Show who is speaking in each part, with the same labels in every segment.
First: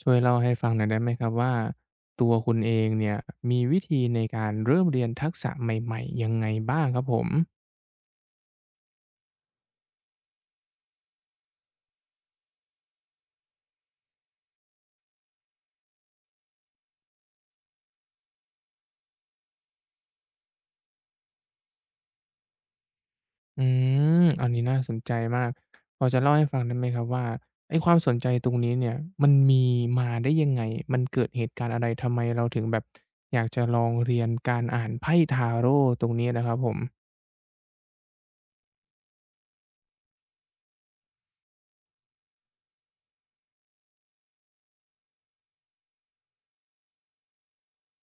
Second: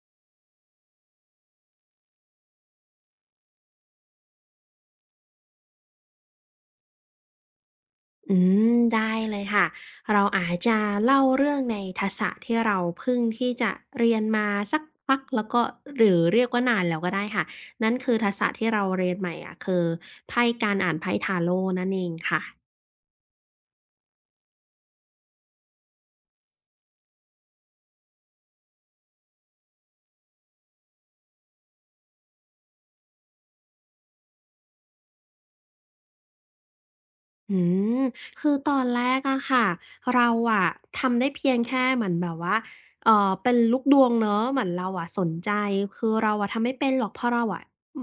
Speaker 1: ช่วยเล่าให้ฟังหน่อยได้ไหมครับว่าตัวคุณเองเนี่ยมีวิธีในการเริ่มเรียนทักษะใหม่ๆยังไงบ้างครับผม
Speaker 2: อืได้เลยค่ะ เราอาจจะเล่าเรื่องในทักษะที่เราเพิ่งที่จะเรียนมาสักพักแล้วก็หรือเรียกว่านานแล้วก็ได้ค่ะ นั่นคือทักษะที่เราเรียนใหม่อะคือไพ่การอ่านไพ่ t าโ o t นั่นเองค่ะ
Speaker 1: อืมอันนี้น่าสนใจมากพอจะเล่าให้ฟังได้ไหมครับว่าไอ้ความสนใจตรงนี้เนี่ยมันมีมาได้ยังไงมันเกิดเหตุการณ์อะไรทำไมเราถึงแบบอยากจะลองเรียนการอ่านไพ่ทาโรตตรงนี้นะครับผม
Speaker 2: อืมคือตอนแรกอะค่ะเราอะทำได้เพียงแค่เหมือนแบบว่าเออเป็นลูกดวงเนอะเหมือนเราอะสนใจคือเราอะทำไม่เป็นหรอกเพราะเราอะ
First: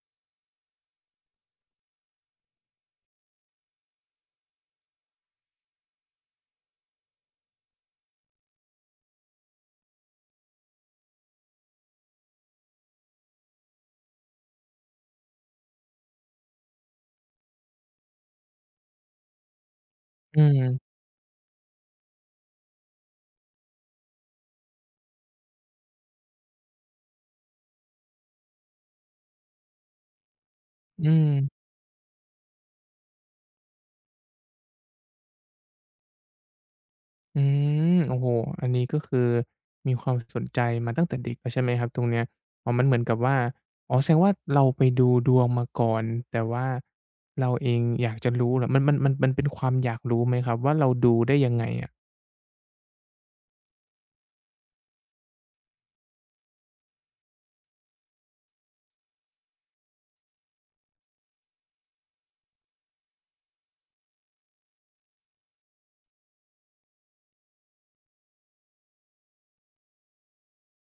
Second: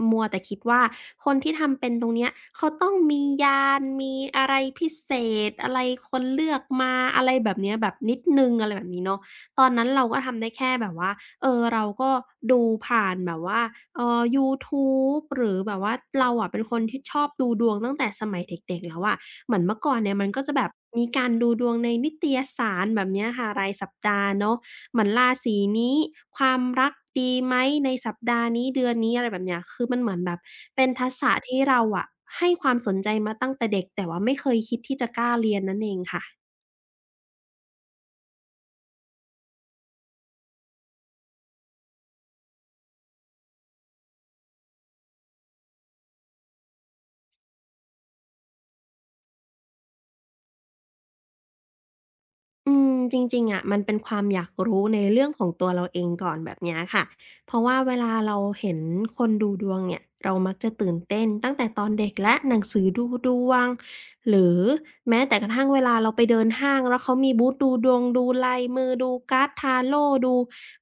Speaker 2: มัวแต่คิดว่าคนที่ทำเป็นตรงเนี้ยเขาต้องมียานมีอะไรพิเศษอะไรคนเลือกมาอะไรแบบเนี้ยแบบนิดนึงอะไรแบบนี้เนาะตอนนั้นเราก็ทำได้แค่แบบว่าเออเราก็ดูผ่านแบบว่ายูทูบหรือแบบว่าเราอะเป็นคนที่ชอบดูดวงตั้งแต่สมัยเด็กๆแล้วอะ เหมือนเมื่อก่อนเนี่ยมัน
Speaker 1: อื
Speaker 2: ก็จะ
Speaker 1: ม
Speaker 2: แบบมีการดูดวงในนิตยสารแบบเนี้ยค่ะรายสัปดาห์เนาะเหมือนราศีนี้ความรักดีไหมในสัปดาห์นี้เดือนนี้อะไรแบบเนี้ยคือมันเหมือนแบบเป็น
Speaker 1: อื
Speaker 2: ทักษะ
Speaker 1: ม
Speaker 2: ที่เราอะให้ความสนใจมาตั้งแต่เด็กแต่ว่าไม่เคยคิดที่จะกล้าเรียนนั่นเองค่ะ
Speaker 1: อืมโอ้โฮอันนี้ก็คือมีความสนใจมาตั้งแต่เด็กแล้วใช่ไหมครับตรงเนี้ยอ๋อมันเหมือนกับว่าอ๋อแสดงว่าเราไปดูดวงมาก่อนแต่ว่าเราเองอยากจะรู้เหรอมันเป็นความอยากรู้ไหมครับว่าเราดูได้ยังไงอะ
Speaker 2: จริงๆอะมันเป็นความอยากรู้ในเรื่องของตัวเราเองก่อนแบบเนี้ยค่ะเพราะว่าเวลาเราเห็นคนดูดวงเนี่ยเรามักจะตื่นเต้นตั้งแต่ตอนเด็กแล้วหนังสือดูดวงหรือแม้แต่กระทั่งเวลาเราไปเดินห้างแล้วเขามีบูธดูดวงดูลายมือดูการ์ดทาโรต์ดู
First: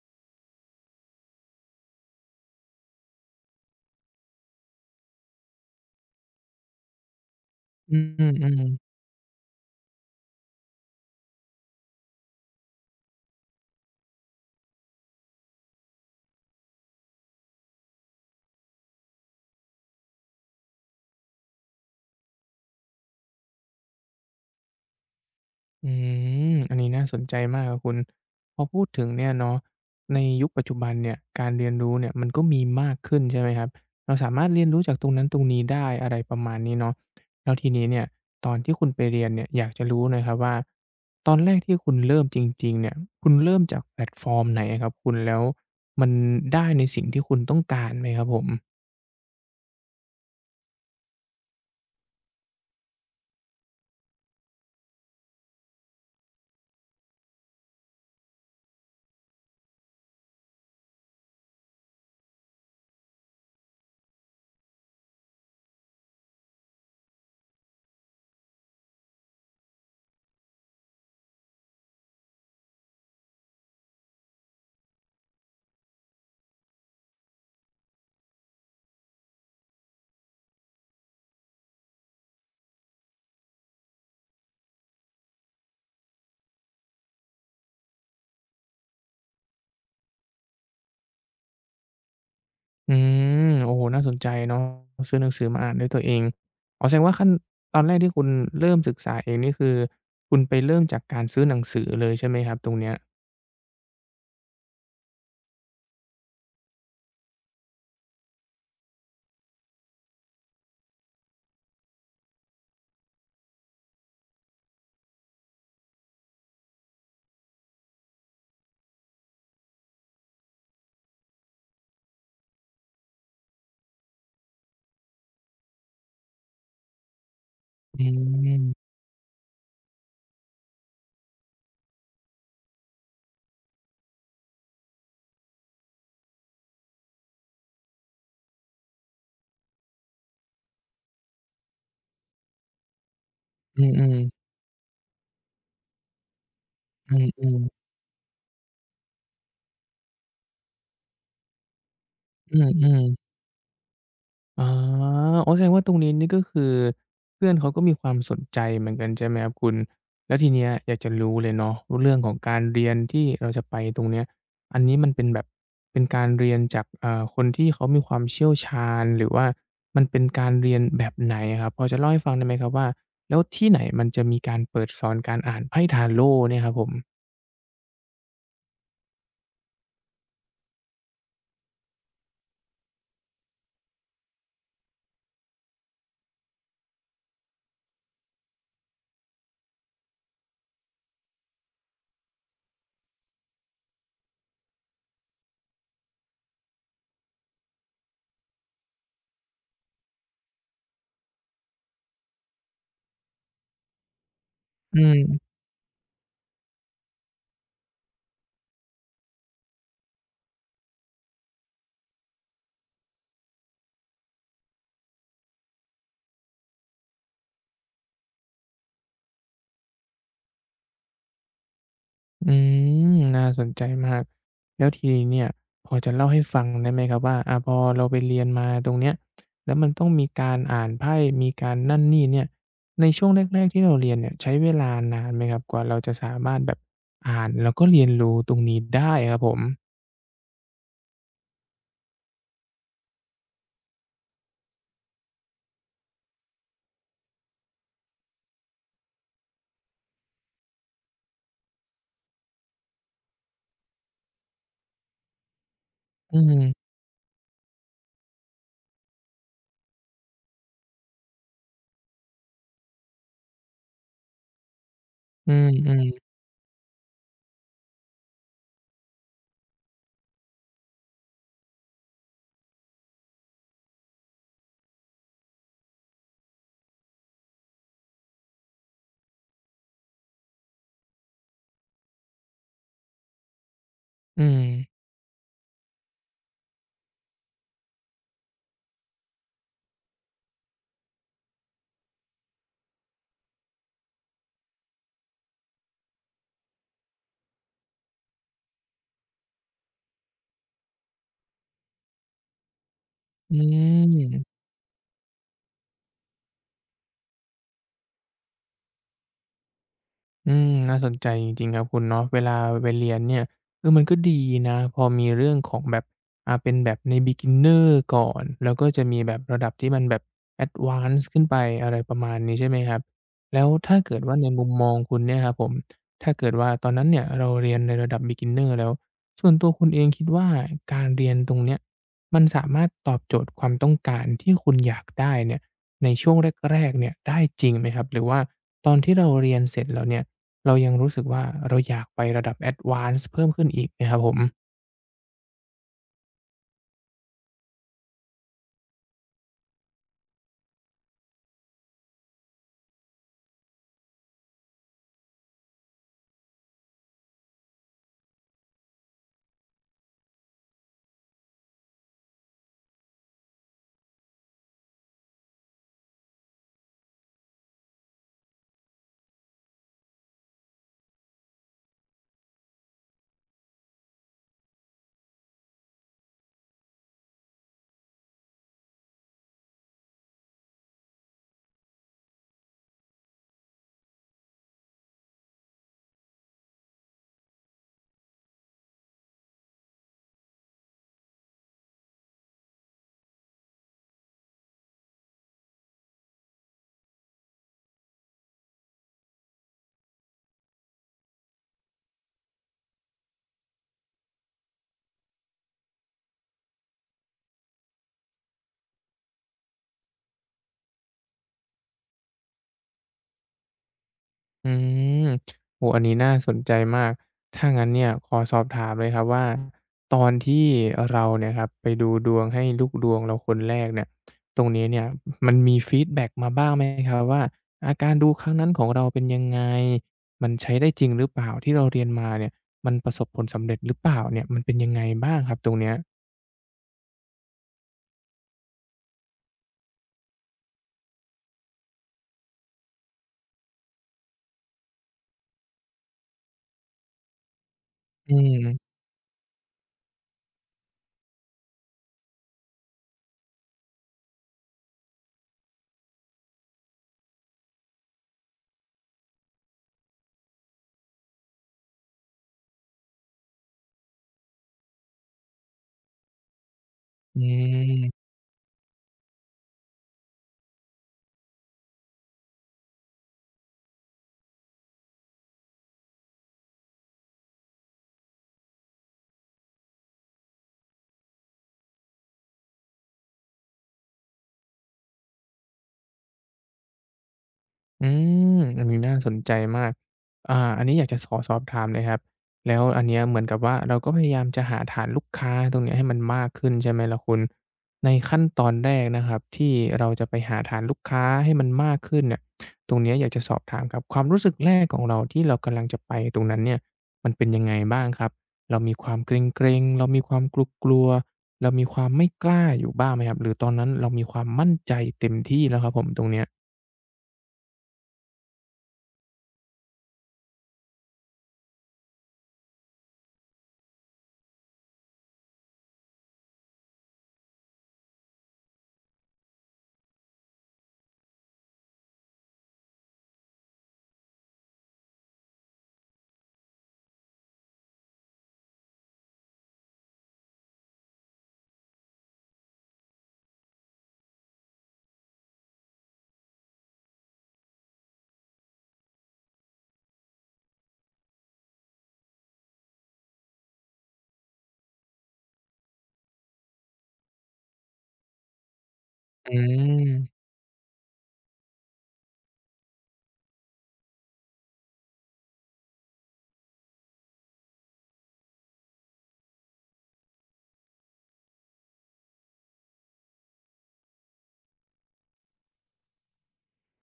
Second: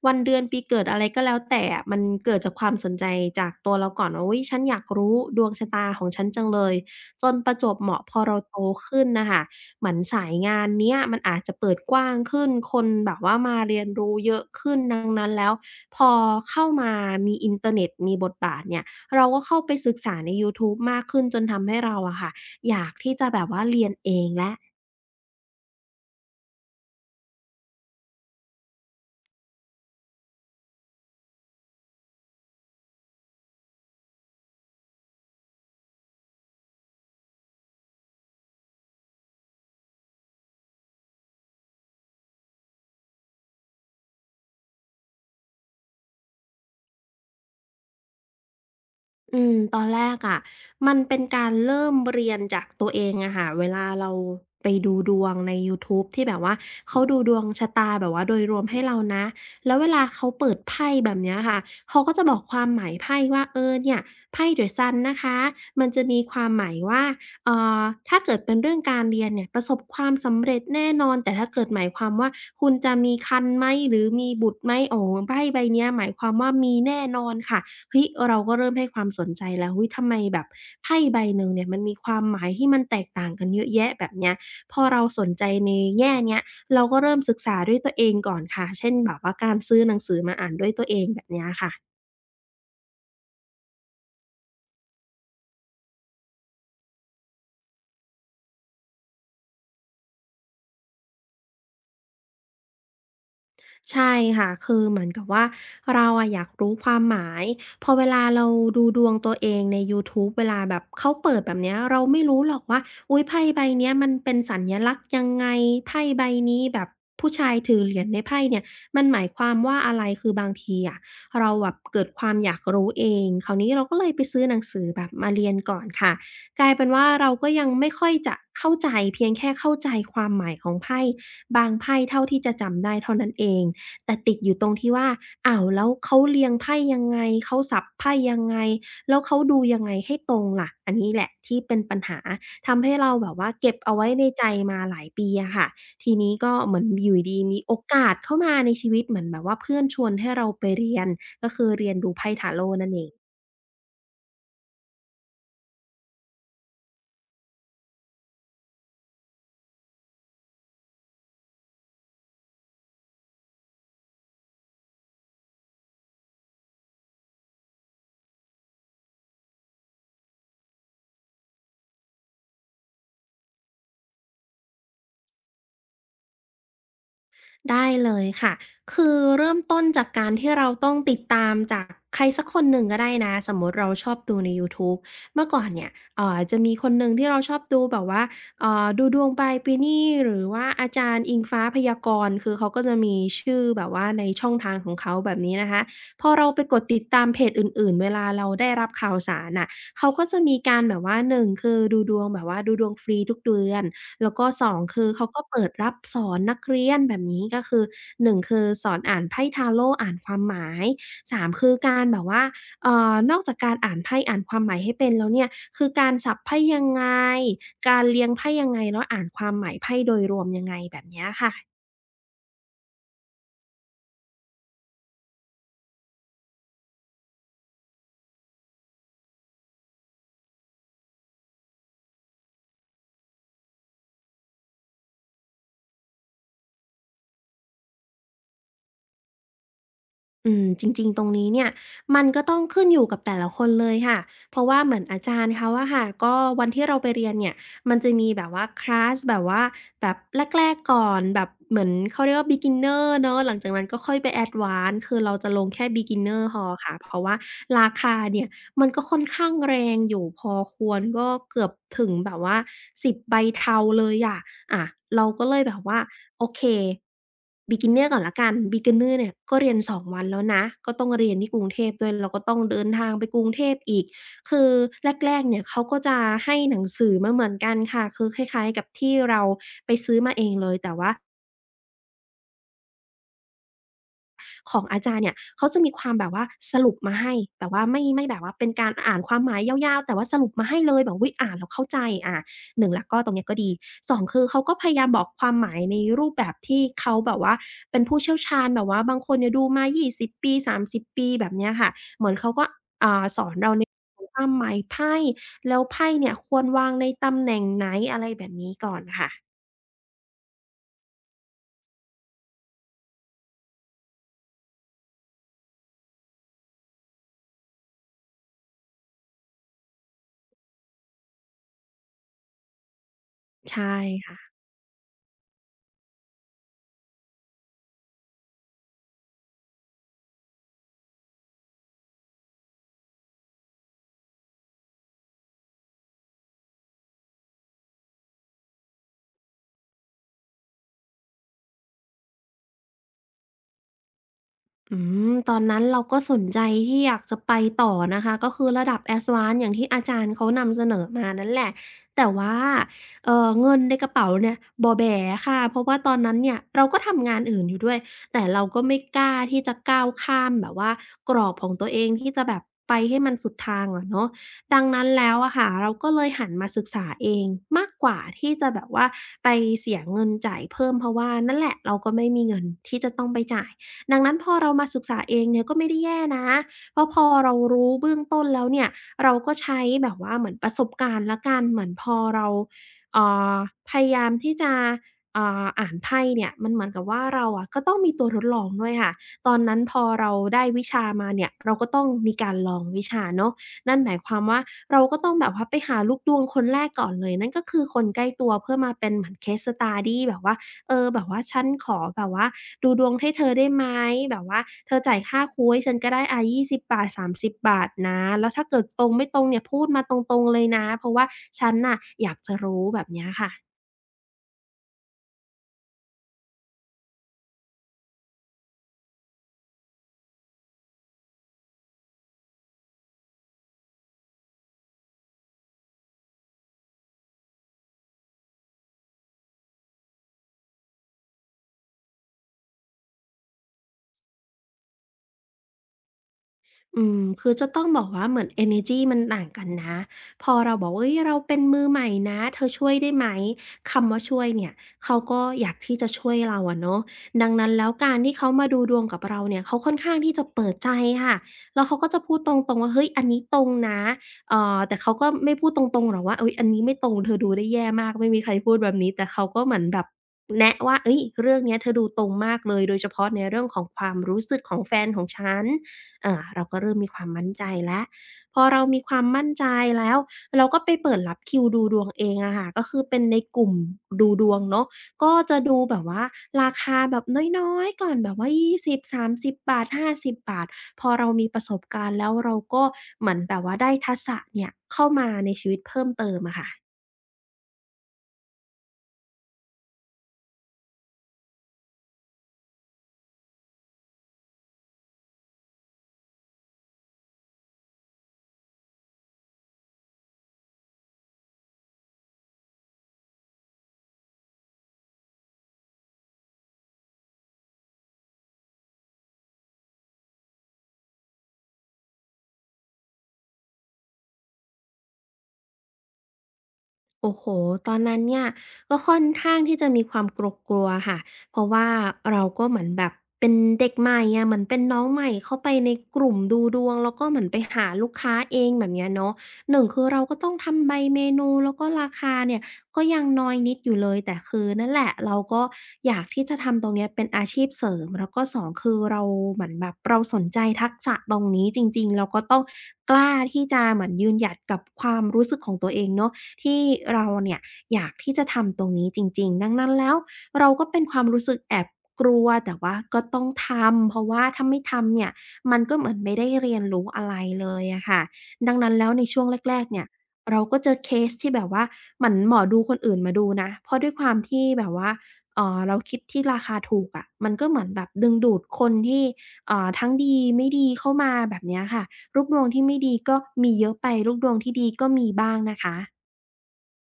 Speaker 2: วันเดือนปีเกิดอะไรก็แล้วแต่อะมันเกิดจากความสนใจจากตัวเราก่อนว่าอุ๊ยฉันอยากรู้ดวงชะตาของฉันจังเลยจนประจวบเห
Speaker 1: อื
Speaker 2: มาะพอเราโต
Speaker 1: มๆ
Speaker 2: ขึ้นน่ะค่ะ เหมือนสายงานเนี้ยมันอาจจะเปิดกว้างขึ้น คนแบบว่ามาเรียนรู้เยอะขึ้นดังนั้นแล้วพอเข้ามามีอินเทอร์เน็ตมีบทบาทเนี่ยเราก็เข้าไปศึกษาในยูทูบมากขึ้นจนทำให้เราอะค่ะอยากที่จะแบบว่าเรียนเองแล้ว
Speaker 1: อืมอันนี้น่าสนใจมากครับคุณพอพูดถึงเนี่ยเนาะในยุคปัจจุบันเนี่ยการเรียนรู้เนี่ยมันก็มีมากขึ้นใช่ไหมครับเราสามารถเรียนรู้จากตรงนั้นตรงนี้ได้อะไรประมาณนี้เนาะแล้วทีนี้เนี่ยตอนที่คุณไปเรียนเนี่ยอยากจะรู้หน่อยครับว่าตอนแรกที่คุณเริ่มจริงๆเนี่ยคุณเริ่มจากแพลตฟอร์มไหนอะครับคุณแล้วมันได้ในสิ่งที่คุณต้องการไหมครับผม
Speaker 2: ตอนแรกอะมันเป็นการเริ่มเรียนจากตัวเองอะค่ะเวลาเราไปดูดวงในยูทูบที่แบบว่าเขาดูดวงชะตาแบบว่าโดยรวมให้เรานะแล้วเวลาเขาเปิดไพ่แบบเนี้ยค่ะเขาก็จะบอกความหมายไพ่ว่าเออเนี่ยไพ่ The Sun นะคะมันจะมีความหมายว่าเอ่อถ้าเกิดเป็นเรื่องการเรียนเนี่ยประสบความสำเร็จแน่นอนแต่ถ้าเกิดหมายความว่าคุณจะมีครรภ์ไหมหรือมีบุตรไหมโอ้โฮไพ่ใบเนี้ยหมายความว่ามีแน่นอนค่ะ เฮ้ยเราก็เริ่มให้ความสนใจแล้วเฮ้ยทำไมแบบไพ่ใบหนึ่งเนี่ยมันมีความหมายที่มันแตกต่างกันเยอะแยะแบบเนี้ยพอเราสนใจในแง่เนี้ยเราก็เริ่มศึกษาด้วยตัวเองก่อนค่ะเช่นแบบว่าการซื้อหนังสือมาอ่านด้วยตัวเองแบบเนี้ยค่ะ
Speaker 1: อืมโอ้โฮน่าสนใจเนาะซื้อหนังสือมาอ่านด้วยตัวเองอ๋อแสดงว่าขั้นตอนแรกที่คุณเริ่มศึกษาเองนี่คือคุณไปเริ่มจากการซื้อหนังสือเลยใช่ไหมครับตรงเนี้ย
Speaker 2: ใช่ค่ะคือเหมือนกับว่าเราอะอยากรู้ความหมายพอเวลาเราดูดวงตัวเองในยูทูบเวลาแบบเขาเปิดแบบเนี้ยเราไม่รู้หรอกว่าอุ๊ยไพ่ใบเนี้ยมันเป็นสัญลักษณ์ยังไงไพ่ใบนี้แบบผู้ชายถือเหรียญในไพ่เนี่ยมันหมายความว่าอะไรคือบางทีอะเราแบบเกิดความอยากรู้เองคราวนี้เราก็เลยไปซื้อหนังสือแบบมาเรียนก่อนค่ะกลายเป็นว่าเราก็ยังไม่
Speaker 1: อื
Speaker 2: ค่อยจะ
Speaker 1: ม
Speaker 2: เข้าใจเพียงแค่เข้าใจความหมายของไพ่บางไพ่เท่าที่จะจำได้เท่านั้นเอง แต่ติดอยู่ตรงที่ว่าอ้าวแล้วเขาเรียงไพ่ยังไงเขาสับไพ่ยังไงแล้วเขาดูยังไงให้ตรงล่ะอันนี้แหละที่เป็นปัญหาทำให้เราแบบว่าเก็บ
Speaker 1: อื
Speaker 2: เอาไว้
Speaker 1: อ
Speaker 2: ในใจ
Speaker 1: ๆ
Speaker 2: มาหลายปีอะค่ะทีนี้ก็เหมือนอ
Speaker 1: อื
Speaker 2: ยู่ดีๆ
Speaker 1: อ
Speaker 2: มีโอ
Speaker 1: ๆ
Speaker 2: กาสเข้ามาในชีวิตเหมือนแบบว่าเพื่อนชวนให้เราไปเรียนก็คือเรียนดูไพ่
Speaker 1: อื
Speaker 2: Tarot นั่นเอ
Speaker 1: อ
Speaker 2: ง
Speaker 1: ๆ อ๋ออ๋อแสดงว่าตรงนี้นี่ก็คือเพื่อนเขาก็มีความสนใจเหมือนกันใช่ไหมครับคุณแล้วทีเนี้ยอยากจะรู้เลยเนาะเรื่องของการเรียนที่เราจะไปตรงเนี้ยอันนี้มันเป็นแบบเป็นการเรียนจากคนที่เขามีความเชี่ยวชาญหรือว่ามันเป็นการเรียนแบบไหนอะครับพอจะเล่าให้ฟังได้ไหมครับว่าแล้วที่ไหนมันจะมีการเปิดสอนการอ่านไพ่ Tarot เนี่ยครับผม
Speaker 2: ได้เลยค่ะคือเริ่มต้นจากการที่เราต้องติดตามจากใครสักคนหนึ่งก็ได้นะสมมุติเราชอบดูในยูทูบเมื่อก่อนเนี่ยจะมีคนหนึ่งที่เราชอบดูแบบว่าดูดวงปลายปีนี่หรือว่าอาจารย์อิงฟ้าพยากรณ์คือเขาก็จะมีชื่อแบบว่าในช่องทางของเขาแบบนี้นะคะพอเราไปกดติดตามเพจอื่นๆเวลาเราได้รับข่าวสารน่ะเขาก็จะมีการแบบว่าหนึ่งคือดูดวงแบบว่าดูดวงฟรีทุกเดือน แล้วก็2
Speaker 1: อื
Speaker 2: คือเขาก็
Speaker 1: ม
Speaker 2: เปิดรับสอนนักเรียนแบบนี้ก็คือ1คือสอนอ่านไพ่ทาโรต์อ่านความหมาย3คือการแบบว่านอกจากการอ่านไพ่อ่านความหมายให้เป็นแล้วเนี่ยคือการสับไพ่ยังไงการเรียงไพ่ยังไงแล้วอ่านความหมายไพ่โดยรวมยังไงแบบเนี้ยค่ะ
Speaker 1: อืมน่าสนใจมากแล้วทีนี้เนี่ยพอจะเล่าให้ฟังได้ไหมครับว่าอาพอเราไปเรียนมาตรงเนี้ยแล้วมันต้องมีการอ่านไพ่มีการนั่นนี่เนี่ยในช่วงแรกๆที่เราเรียนเนี่ยใช้เวลานานไหมครับกว่าเราจะสามารถแบบอ่านแล้วก็เรียนรู้ตรงนี้ได้ครับผม
Speaker 2: อืมจริงๆตรงนี้เนี่ยมันก็ต้องขึ้นอยู่กับแต่ละคนเลยค่ะเพราะว่าเหมือนอาจารย์เขาอะค่ะก็วันที่เราไปเรียนเนี่ยมันจะมีแบบว่าคลาสแบบว่าแบบแรกๆก่อนแบบเหมือนเขาเรียกว่า beginner เนาะหลังจากนั้นก็ค่อยไป advance คือเราจะลงแค่
Speaker 1: อื
Speaker 2: beginner พอ
Speaker 1: ม
Speaker 2: ค่ะเพราะว่าราคาเนี่ยมันก็ค่อนข้างแรงอยู่พอควรก็เกือบถึงแบบว่า10ใบเทาเลยอะ อะเราก็
Speaker 1: อื
Speaker 2: เลยแบบว่า
Speaker 1: มๆ
Speaker 2: โอเค beginner ก่อนละกัน beginner เนี่ยก็เรียน2วันแล้วนะก็ต้องเรียนที่กรุงเทพด้วยเราก็ต้องเดินทางไปกรุงเทพอีกคือแรกๆเนี่ยเขาก็จะให้หนังสือมาเหมือนกันค่ะคือคล้ายๆกับที่เราไปซื้อมาเองเลยแต่ว่า
Speaker 1: อืม
Speaker 2: ของอาจารย์เนี่ยเขาจะมีความแบบว่าสรุปมาให้แต่ว่าไม่แบบว่าเป็นการอ่านความหมายยาวๆแต่ว่าสรุปมาให้เลยแบบอุ๊ยอ่านแล้วเข้าใจอาหนึ่งแล้วก็ตรงเนี้ยก็ดีสองคือเขาก็พยายามบอกความหมายในรูปแบบที่เขาแบบว่าเป็นผู้เชี่ยวชาญแบบว่าบางคนเนี่ยดูมา20ปี30ปีแบบเนี้ยค่ะเหมือนเขาก็
Speaker 1: อื
Speaker 2: ความ
Speaker 1: ม
Speaker 2: หมายไพ่แล้วไพ่เนี่ยควรวางในตำแหน่งไหนอะไรแบบนี้ก่อนค่ะ
Speaker 1: อืมน่าสนใจจริงๆครับคุณเนาะเวลาไปเรียนเนี่ยเออมันก็ดีนะพอมีเรื่องของแบบอ่าเป็นแบบใน beginner ก่อนแล้วก็จะมีแบบระดับที่มันแบบแอดวานซ์ขึ้นไปอะไรประมาณนี้ใช่ไหมครับแล้ว
Speaker 2: ใช่
Speaker 1: ถ้าเกิดว่าใน
Speaker 2: ค่ะ
Speaker 1: มุมมองคุณเนี่ยครับผมถ้าเกิดว่าตอนนั้นเนี่ยเราเรียนในระดับ beginner แล้วส่วนตัวคุณเองคิดว่าการเรียนตรงเนี้ยมันสามารถตอบโจทย์ความต้องการที่คุณอยากได้เนี่ยในช่วงแรกๆเนี่ยได้จริงไหมครับหรือว่าตอนที่เราเรียนเสร็จแล้วเนี่ย เรายังรู้สึกว่าเราอยากไประดับ Advance เพิ่มขึ้นอีกนะครับผม
Speaker 2: อืมตอนนั้นเราก็สนใจที่อยากจะไปต่อนะคะก็คือระดับ Advance อย่างที่อาจารย์เขานำเสนอมานั่นแหละแต่ว่าเงินในกระเป๋าเนี่ยบ่อแบ่ค่ะเพราะว่าตอนนั้นเนี่ยเราก็ทำงานอื่นอยู่ด้วยแต่เราก็ไม่กล้าที่จะก้าวข้ามแบบว่ากรอบของตัวเองที่จะแบบไปให้มันสุดทางอะเนาะดังนั้นแล้วอะค่ะเราก็เลยหันมาศึกษาเองมากกว่าที่จะแบบว่าไปเสียเงินจ่ายเพิ่มเพราะว่านั่นแหละเราก็ไม่มีเงินที่จะต้องไปจ่าย ดังนั้นพอเรามาศึกษาเองเนี่ยก็ไม่ได้แย่นะเพราะพอเรารู้เบื้องต้นแล้วเนี่ยเราก็ใช้แบบว่าเหมือนประสบการณ์แล้วกันเหมือนพอเราเอ่อพยายามที่จะอ่านไพ่เนี่ยมันเหมือนกับว่าเราอะก็ต้องมีตัวทดลองด้วยค่ะตอนนั้นพอเราได้วิชามาเนี่ยเราก็ต้องมีการลองวิชาเนาะนั่นหมายความว่าเราก็ต้องแบบว่าไปหาลูกดวงคนแรกก่อนเลยนั่นก็คือคนใกล้ตัวเพื่อมาเป็นเหมือน case study แบบว่า เออแบบว่าฉันขอแบบว่าดูดวงให้เธอได้ไหมแบบว่าเธอจ่ายค่าครูลให้ฉันก็ได้อา20บบาท30บบาทนะแล้วถ้าเกิดตรงไม่ตรงเนี่ยพูดมาตรงๆเลยนะเพราะว่าฉันน่ะอยากจะรู้แบบเนี้ยค่ะ
Speaker 1: อืมโอ้โฮอันนี้น่าสนใจมากถ้างั้นเนี่ยขอสอบถามเลยครับว่าตอนที่เราเนี่ยครับไปดูดวงให้ลูกดวงเราคนแรกเนี่ยตรงนี้เนี่ยมันมีฟีดแบ็กมาบ้างไหมครับว่าอาการดูครั้งนั้นของเราเป็นยังไงมันใช้ได้จริงหรือเปล่าที่เราเรียนมาเนี่ยมันประสบผลสำเร็จหรือเปล่าเนี่ยมันเป็นยังไงบ้างครับตรงเนี้ย
Speaker 2: อืมคือจะต้องบอกว่าเหมือนเอเนรจีมันต่างกันนะพอเราบอกว่าเฮ้ยเราเป็นมือใหม่นะเธอช่วยได้ไหมคำว่าช่วยเนี่ยเขาก็อยากที่จะช่วยเราอะเนาะดังนั้นแล้วการ
Speaker 1: อื
Speaker 2: ที่เขามาดู
Speaker 1: ม
Speaker 2: ดวงกับเราเนี่ยเขาค่อนข้างที่จะเปิดใจค่ะแล้วเขาก็จะพูดตรงๆว่าเฮ้ยอันนี้ตรงนะแต่เขาก็ไม่พูดตรงๆหรอกว่าอุ๊ยอันนี้ไม่ตรงเธอดูได้แย่มากไม่มีใครพูดแบบนี้แต่เขาก็เหมือนแบบแนะว่าเฮ้ยเรื่องเนี้ยเธอดูตรงมากเลยโดยเฉพาะในเรื่องของความรู้สึกของแฟนของฉัน อ่าเราก็เริ่มมีความ
Speaker 1: อื
Speaker 2: มั่นใจแล้ว
Speaker 1: ม
Speaker 2: พอเรามีความมั่นใจแล้วเราก็ไปเปิดรับคิวดูดวงเองอะค่ะก็คือเป็นในกลุ่มดูดวงเนาะก็จะดูแบบว่าราคาแบบน้อยๆก่อนแบบว่ายี่สิบสามสิบบาท50บบาทพอเรามีประสบการณ์แล้วเราก็เหมือนแบบว่าได้ทักษะเนี่ยเข้ามาในชีวิตเพิ่มเติมอะค่ะ
Speaker 1: อืมอันนี้น่าสนใจมากอ่าอันนี้อยากจะขอสอบถามเลยครับแล้วอันเนี้ยเหมือนกับว่าเราก็พยายามจะหาฐานลูกค้าตรงเนี้ยให้มันมากขึ้นใช่ไหมล่ะคุณในขั้นตอนแรกนะครับที่เราจะไปหาฐานลูกค้าให้มันมากขึ้นเนี่ยตรงเนี้ยอยากจะสอบถามครับความรู้สึกแรกของเราที่เรากำลังจะไปตรงนั้นเนี่ยมันเป็นยังไงบ้างครับเรามีความเกร็งๆเรามีความกลัวๆเรามีความไม่กล้าอยู่บ้างไหมครับหรือตอนนั้นเรามีความมั่นใจเต็มที่แล้วครับผมตรงเนี้ย
Speaker 2: โอ้โห ตอนนั้นเนี่ยก็ค่อนข้างที่จะมีความกลัวๆค่ะเพราะว่าเราก็เหมือนแบบเป็นเด็กใหม่อะเหมือนเป็นน้องใหม่เข้าไปในกลุ่มดูดวงแล้วก็เหมือนไปหาลูกค้าเองแบบเนี้ยเนาะหนึ่งคือเราก็ต้องทำใบเมนูแล้วก็ราคาเนี่ยก็ยังน้อยนิดอยู่เลยแต่คือนั่นแหละเราก็อยากที่จะทำตรงเนี้ยเป็นอาชีพเสริมแล้วก็สองคือเราเหมือนแบบเราสนใจทักษะตรงนี้จริงๆเราก็ต้องกล้าที่จะเหมือนยืนหยัดกับความรู้สึกของตัวเองเนาะ ที่เราเนี่ยอยากที่จะทำตรงนี้จริงๆดังนั้นแล้วเราก็เป็นความรู้สึกแอบกลัวแต่ว่าก็ต้องทำเพราะว่าถ้าไม่ทำเนี่ยมันก็เหมือนไม่ได้เรียนรู้อะไรเลยอะค่ะดังนั้นแล้วในช่วง
Speaker 1: อื
Speaker 2: แรกๆเนี่ย
Speaker 1: ม
Speaker 2: เราก็เจอเคสที่แบบว่าเหมือนหมอดูคนอื่นมาดูนะเพราะด้วยความที่แบบว่าเราคิดที่ราคาถูกอะมันก็เหมือนแบบดึงดูดคนที่ทั้งดีไม่ดีเข้ามาแบบเนี้ยค่ะลูกดวงที่ไม่ดีก็มีเยอะไปลูกดวงที่ดีก็มีบ้างนะคะ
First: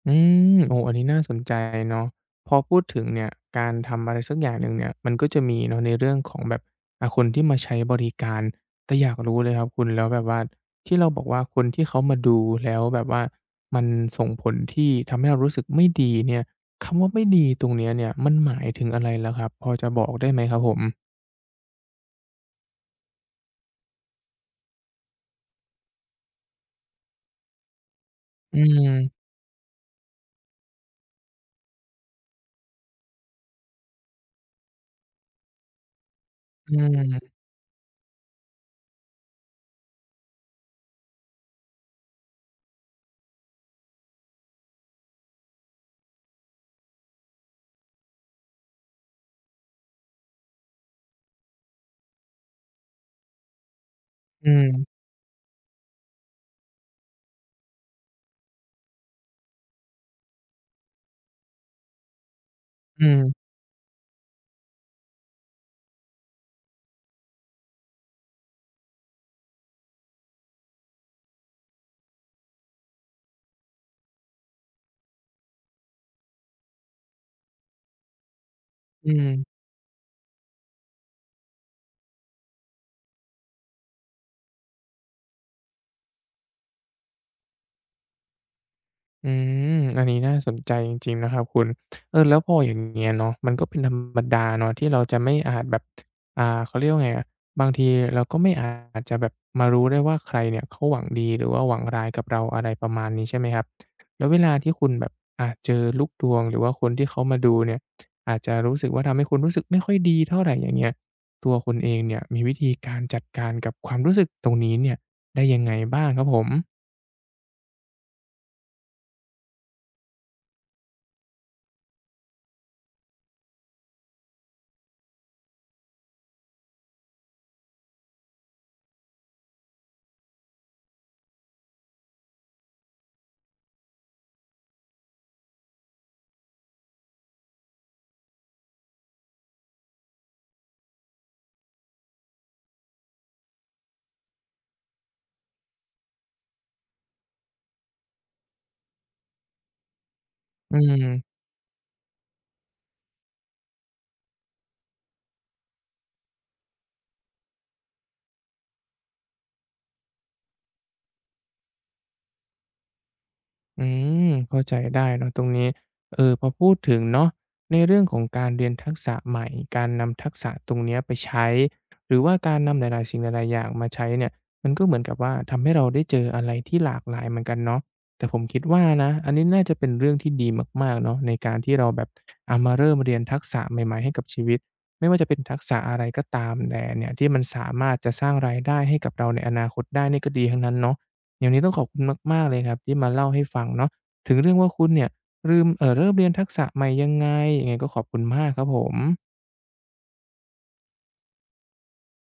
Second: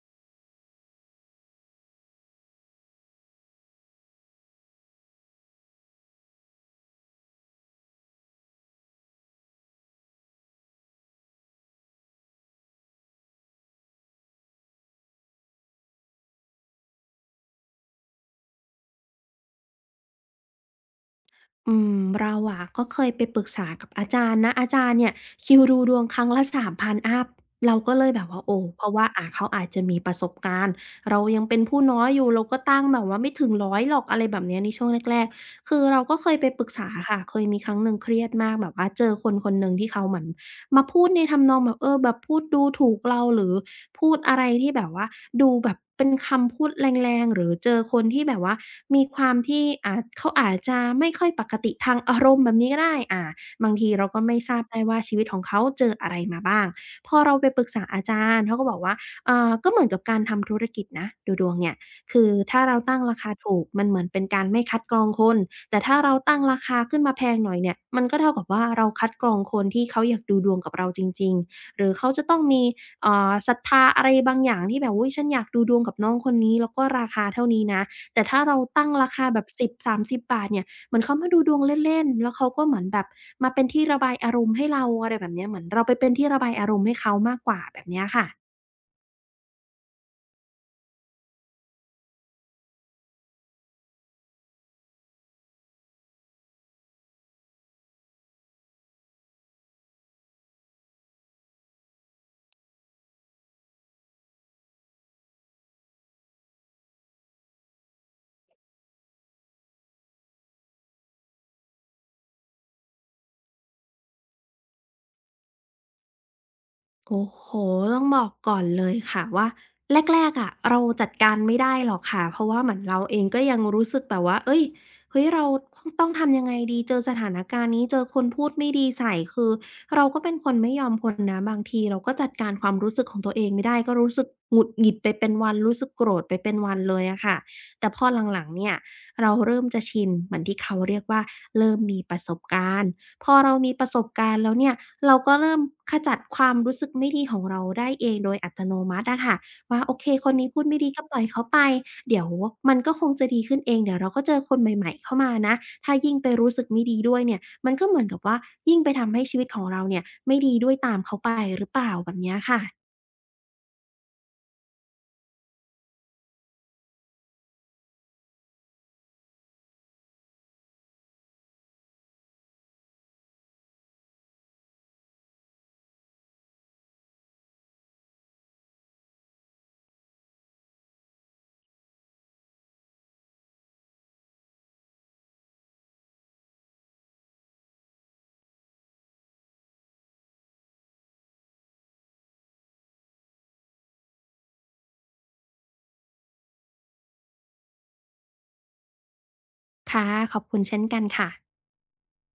Speaker 1: อืมโอ้อันนี้น่าสนใจเนาะพอพูดถึงเนี่ยการทำอะไรสักอย่างหนึ่งเนี่ยมันก็จะมีเนาะในเรื่องของแบบคนที่มาใช้บริการแต่อยากรู้เลยครับคุณแล้วแบบว่าที่เราบอกว่าคนที่เขามาดูแล้วแบบว่ามันส่งผลที่ทำให้เรารู้สึกไม่ดีเนี่ยคำว่าไม่ดีตรงเนี้ยเนี่ยมันหมายถึงอะไรเหรอครับพอจะบอกได้ไหมครับผม
Speaker 2: อืมเราอะก็เคยไปปรึกษากับอาจารย์นะอาจารย์เนี่ยคิวดูดวงครั้งละสามพันอัพเราก็เลยแบบว่าโอ้
Speaker 1: อื
Speaker 2: เพราะว่าอ่า
Speaker 1: ม
Speaker 2: เขาอาจจะมีประสบการณ์เรายังเป็นผู้น้อยอยู่เราก็ตั้งแบบว่าไม่ถึงร้0ยหรอกอะไรแบบเนี้ยในช่วงแรกๆคือเราก็เคยไปปรึก
Speaker 1: อื
Speaker 2: ษาค่ะเค
Speaker 1: ม
Speaker 2: ยมีครั้งหนึ่งเครียดมากแบบว่าเจอคนคนหนึ่งที่เขาเหมือนมาพูดในทำนองแบบเออแบบพูดดูถูกเราหรือ พูดอะไรที่แบบว่าดูแบบเป็นคำพูดแรงๆหรือเจอคนที่แบบว่ามีความที่อ่าเขาอาจจะไม่ค่อยปกติทางอารมณ์แบบนี้ก็ได้อ่าบางทีเราก็ไม่
Speaker 1: อื
Speaker 2: ทราบได้ว่า
Speaker 1: ม
Speaker 2: ชีวิตของเขาเจออะไรมาบ้างพอเราไปปรึกษาอาจารย์เขาก็บอกว่าเอ่าก็เหมือนกับการทำธุรกิจนะดูดวงเนี่ยคือถ้าเราตั้ง
Speaker 1: อื
Speaker 2: รา
Speaker 1: ม
Speaker 2: คาถูกมันเหมือนเป็นการไม่คัดกรองคนแต่ถ้าเราตั้งราคาขึ้นมาแพงหน่อยเนี่ยมันก็เท่ากับว่าเราคัดกรองคนที่เขาอยากดูดวงกับเราจริงๆหรือเขาจะต้องมี ศรัทธาอะไรบางอย่างที่แบบอุ๊ยฉันอยากดูดวงกับน้องคนนี้แล้วก็ราคาเท่านี้นะแต่ถ้าเราตั้งรา
Speaker 1: อื
Speaker 2: คา
Speaker 1: ม
Speaker 2: แบบ10-30บสามสิบบาทเนี่ยเหมือนเขามาดูดวงเล่นๆแล้วเขาก็เหมือนแบบมาเป็นที่ระบายอารมณ์ให้เราอะไรแบบเนี้ยเหมือนเราไปเป็นที่ระบายอารมณ์ให้เขามากกว่าแบบเนี้ยค่ะ
Speaker 1: อืมอันนี้น่าสนใจจริงๆนะครับคุณเออแล้วพออย่างเงี้ยเนาะมันก็เป็นธรรมดาเนาะที่เราจะไม่อาจแบบเขาเรียกว่าไงอะบางทีเราก็ไม่อาจจะแบบมารู้ได้ว่าใครเนี่ยเขาหวังดีหรือว่าหวังร้ายกับเราอะไรประมาณนี้ใช่ไหมครับแล้วเวลาที่คุณแบบเจอลูกดวงหรือว่าคนที่เขามาดูเนี่ยอาจจะรู้สึกว่าทำให้คุณรู้สึกไม่ค่อยดีเท่าไรอย่างเงี้ยตัวคุณเองเนี่ยมีวิธีการจัดการกับความรู้สึกตรงนี้เนี่ยได้ยังไงบ้างครับผม
Speaker 2: โอ้โฮต้องบอกก่อนเลยค่ะว่าแรกๆอะเราจัดการไม่ได้หรอกค่ะเพราะว่าเหมือนเราเองก็ยังรู้สึกแบบว่าเฮ้ยเฮ้ยเราคต้องทำยังไงดีเจอสถานการณ์นี้เจอคนพูดไม่ดีใส่คือเราก็เป็นคนไม่ยอมคนนะบางทีเราก็จัดการความรู้สึกของตัวเองไม่ได้ก็รู้สึกหงุดหงิดไปเป็นวันรู้สึกโกรธไปเป็นวันเลยอะค่ะแต่พอหลังๆเนี่ยเราเริ่มจะชินเหมือนที่เขาเรียกว่าเริ่มมีประสบการณ์พอเรามีประสบการณ์แล้วเนี่ย เราก็เริ่มขจัดความรู้สึกไม่ดีของเราได้เองโดยอัตโนมัติอะค่ะว่าโอเคคนนี้พูด
Speaker 1: อื
Speaker 2: ไม่ดีก็ปล่อย
Speaker 1: ม
Speaker 2: เขาไปเดี๋ยวมันก็คงจะดีขึ้นเองเดี๋ยวเราก็เจอคนใหม่ๆเข้ามานะถ้ายิ่งไปรู้สึกไม่ดีด้วยเนี่ยมันก็เหมือนกับว่ายิ่งไปทำให้ชีวิตของเราเนี่ยไม่ดีด้วยตามเขาไปหรือเปล่าแบบเนี้ยค่ะ
Speaker 1: อืมเข้าใจได้เนาะตรงนี้เออพอพูดถึงเนาะในเรื่องของการเรียนทักษะใหม่การนำทักษะตรงเนี้ยไปใช้หรือว่าการนำหลายๆสิ่งหลายๆอย่างมาใช้เนี่ยมันก็เหมือนกับว่าทำให้เราได้เจออะไรที่หลากหลายเหมือนกันเนาะแต่ผมคิดว่านะอันนี้น่าจะเป็นเรื่องที่ดีมากๆเนาะในการที่เราแบบเอามาเริ่มเรียนทักษะใหม่ๆให้กับชีวิตไม่ว่าจะเป็นทักษะอะไรก็ตามแต่เนี่ยที่มันสามารถจะสร้างรายได้ให้กับเราในอนาคตได้นี่ก็ดีทั้งนั้นเนาะ อย่างนี้ต้องขอบคุณมากๆเลยครับที่มาเล่าให้ฟังเนาะถึงเรื่องว่าคุณเนี่ยลืมเริ่มเรียนทักษะใหม่ยังไงยังไงก็ขอบคุณมากครับผม
Speaker 2: ค่ะขอบคุณเช่นกันค่ะ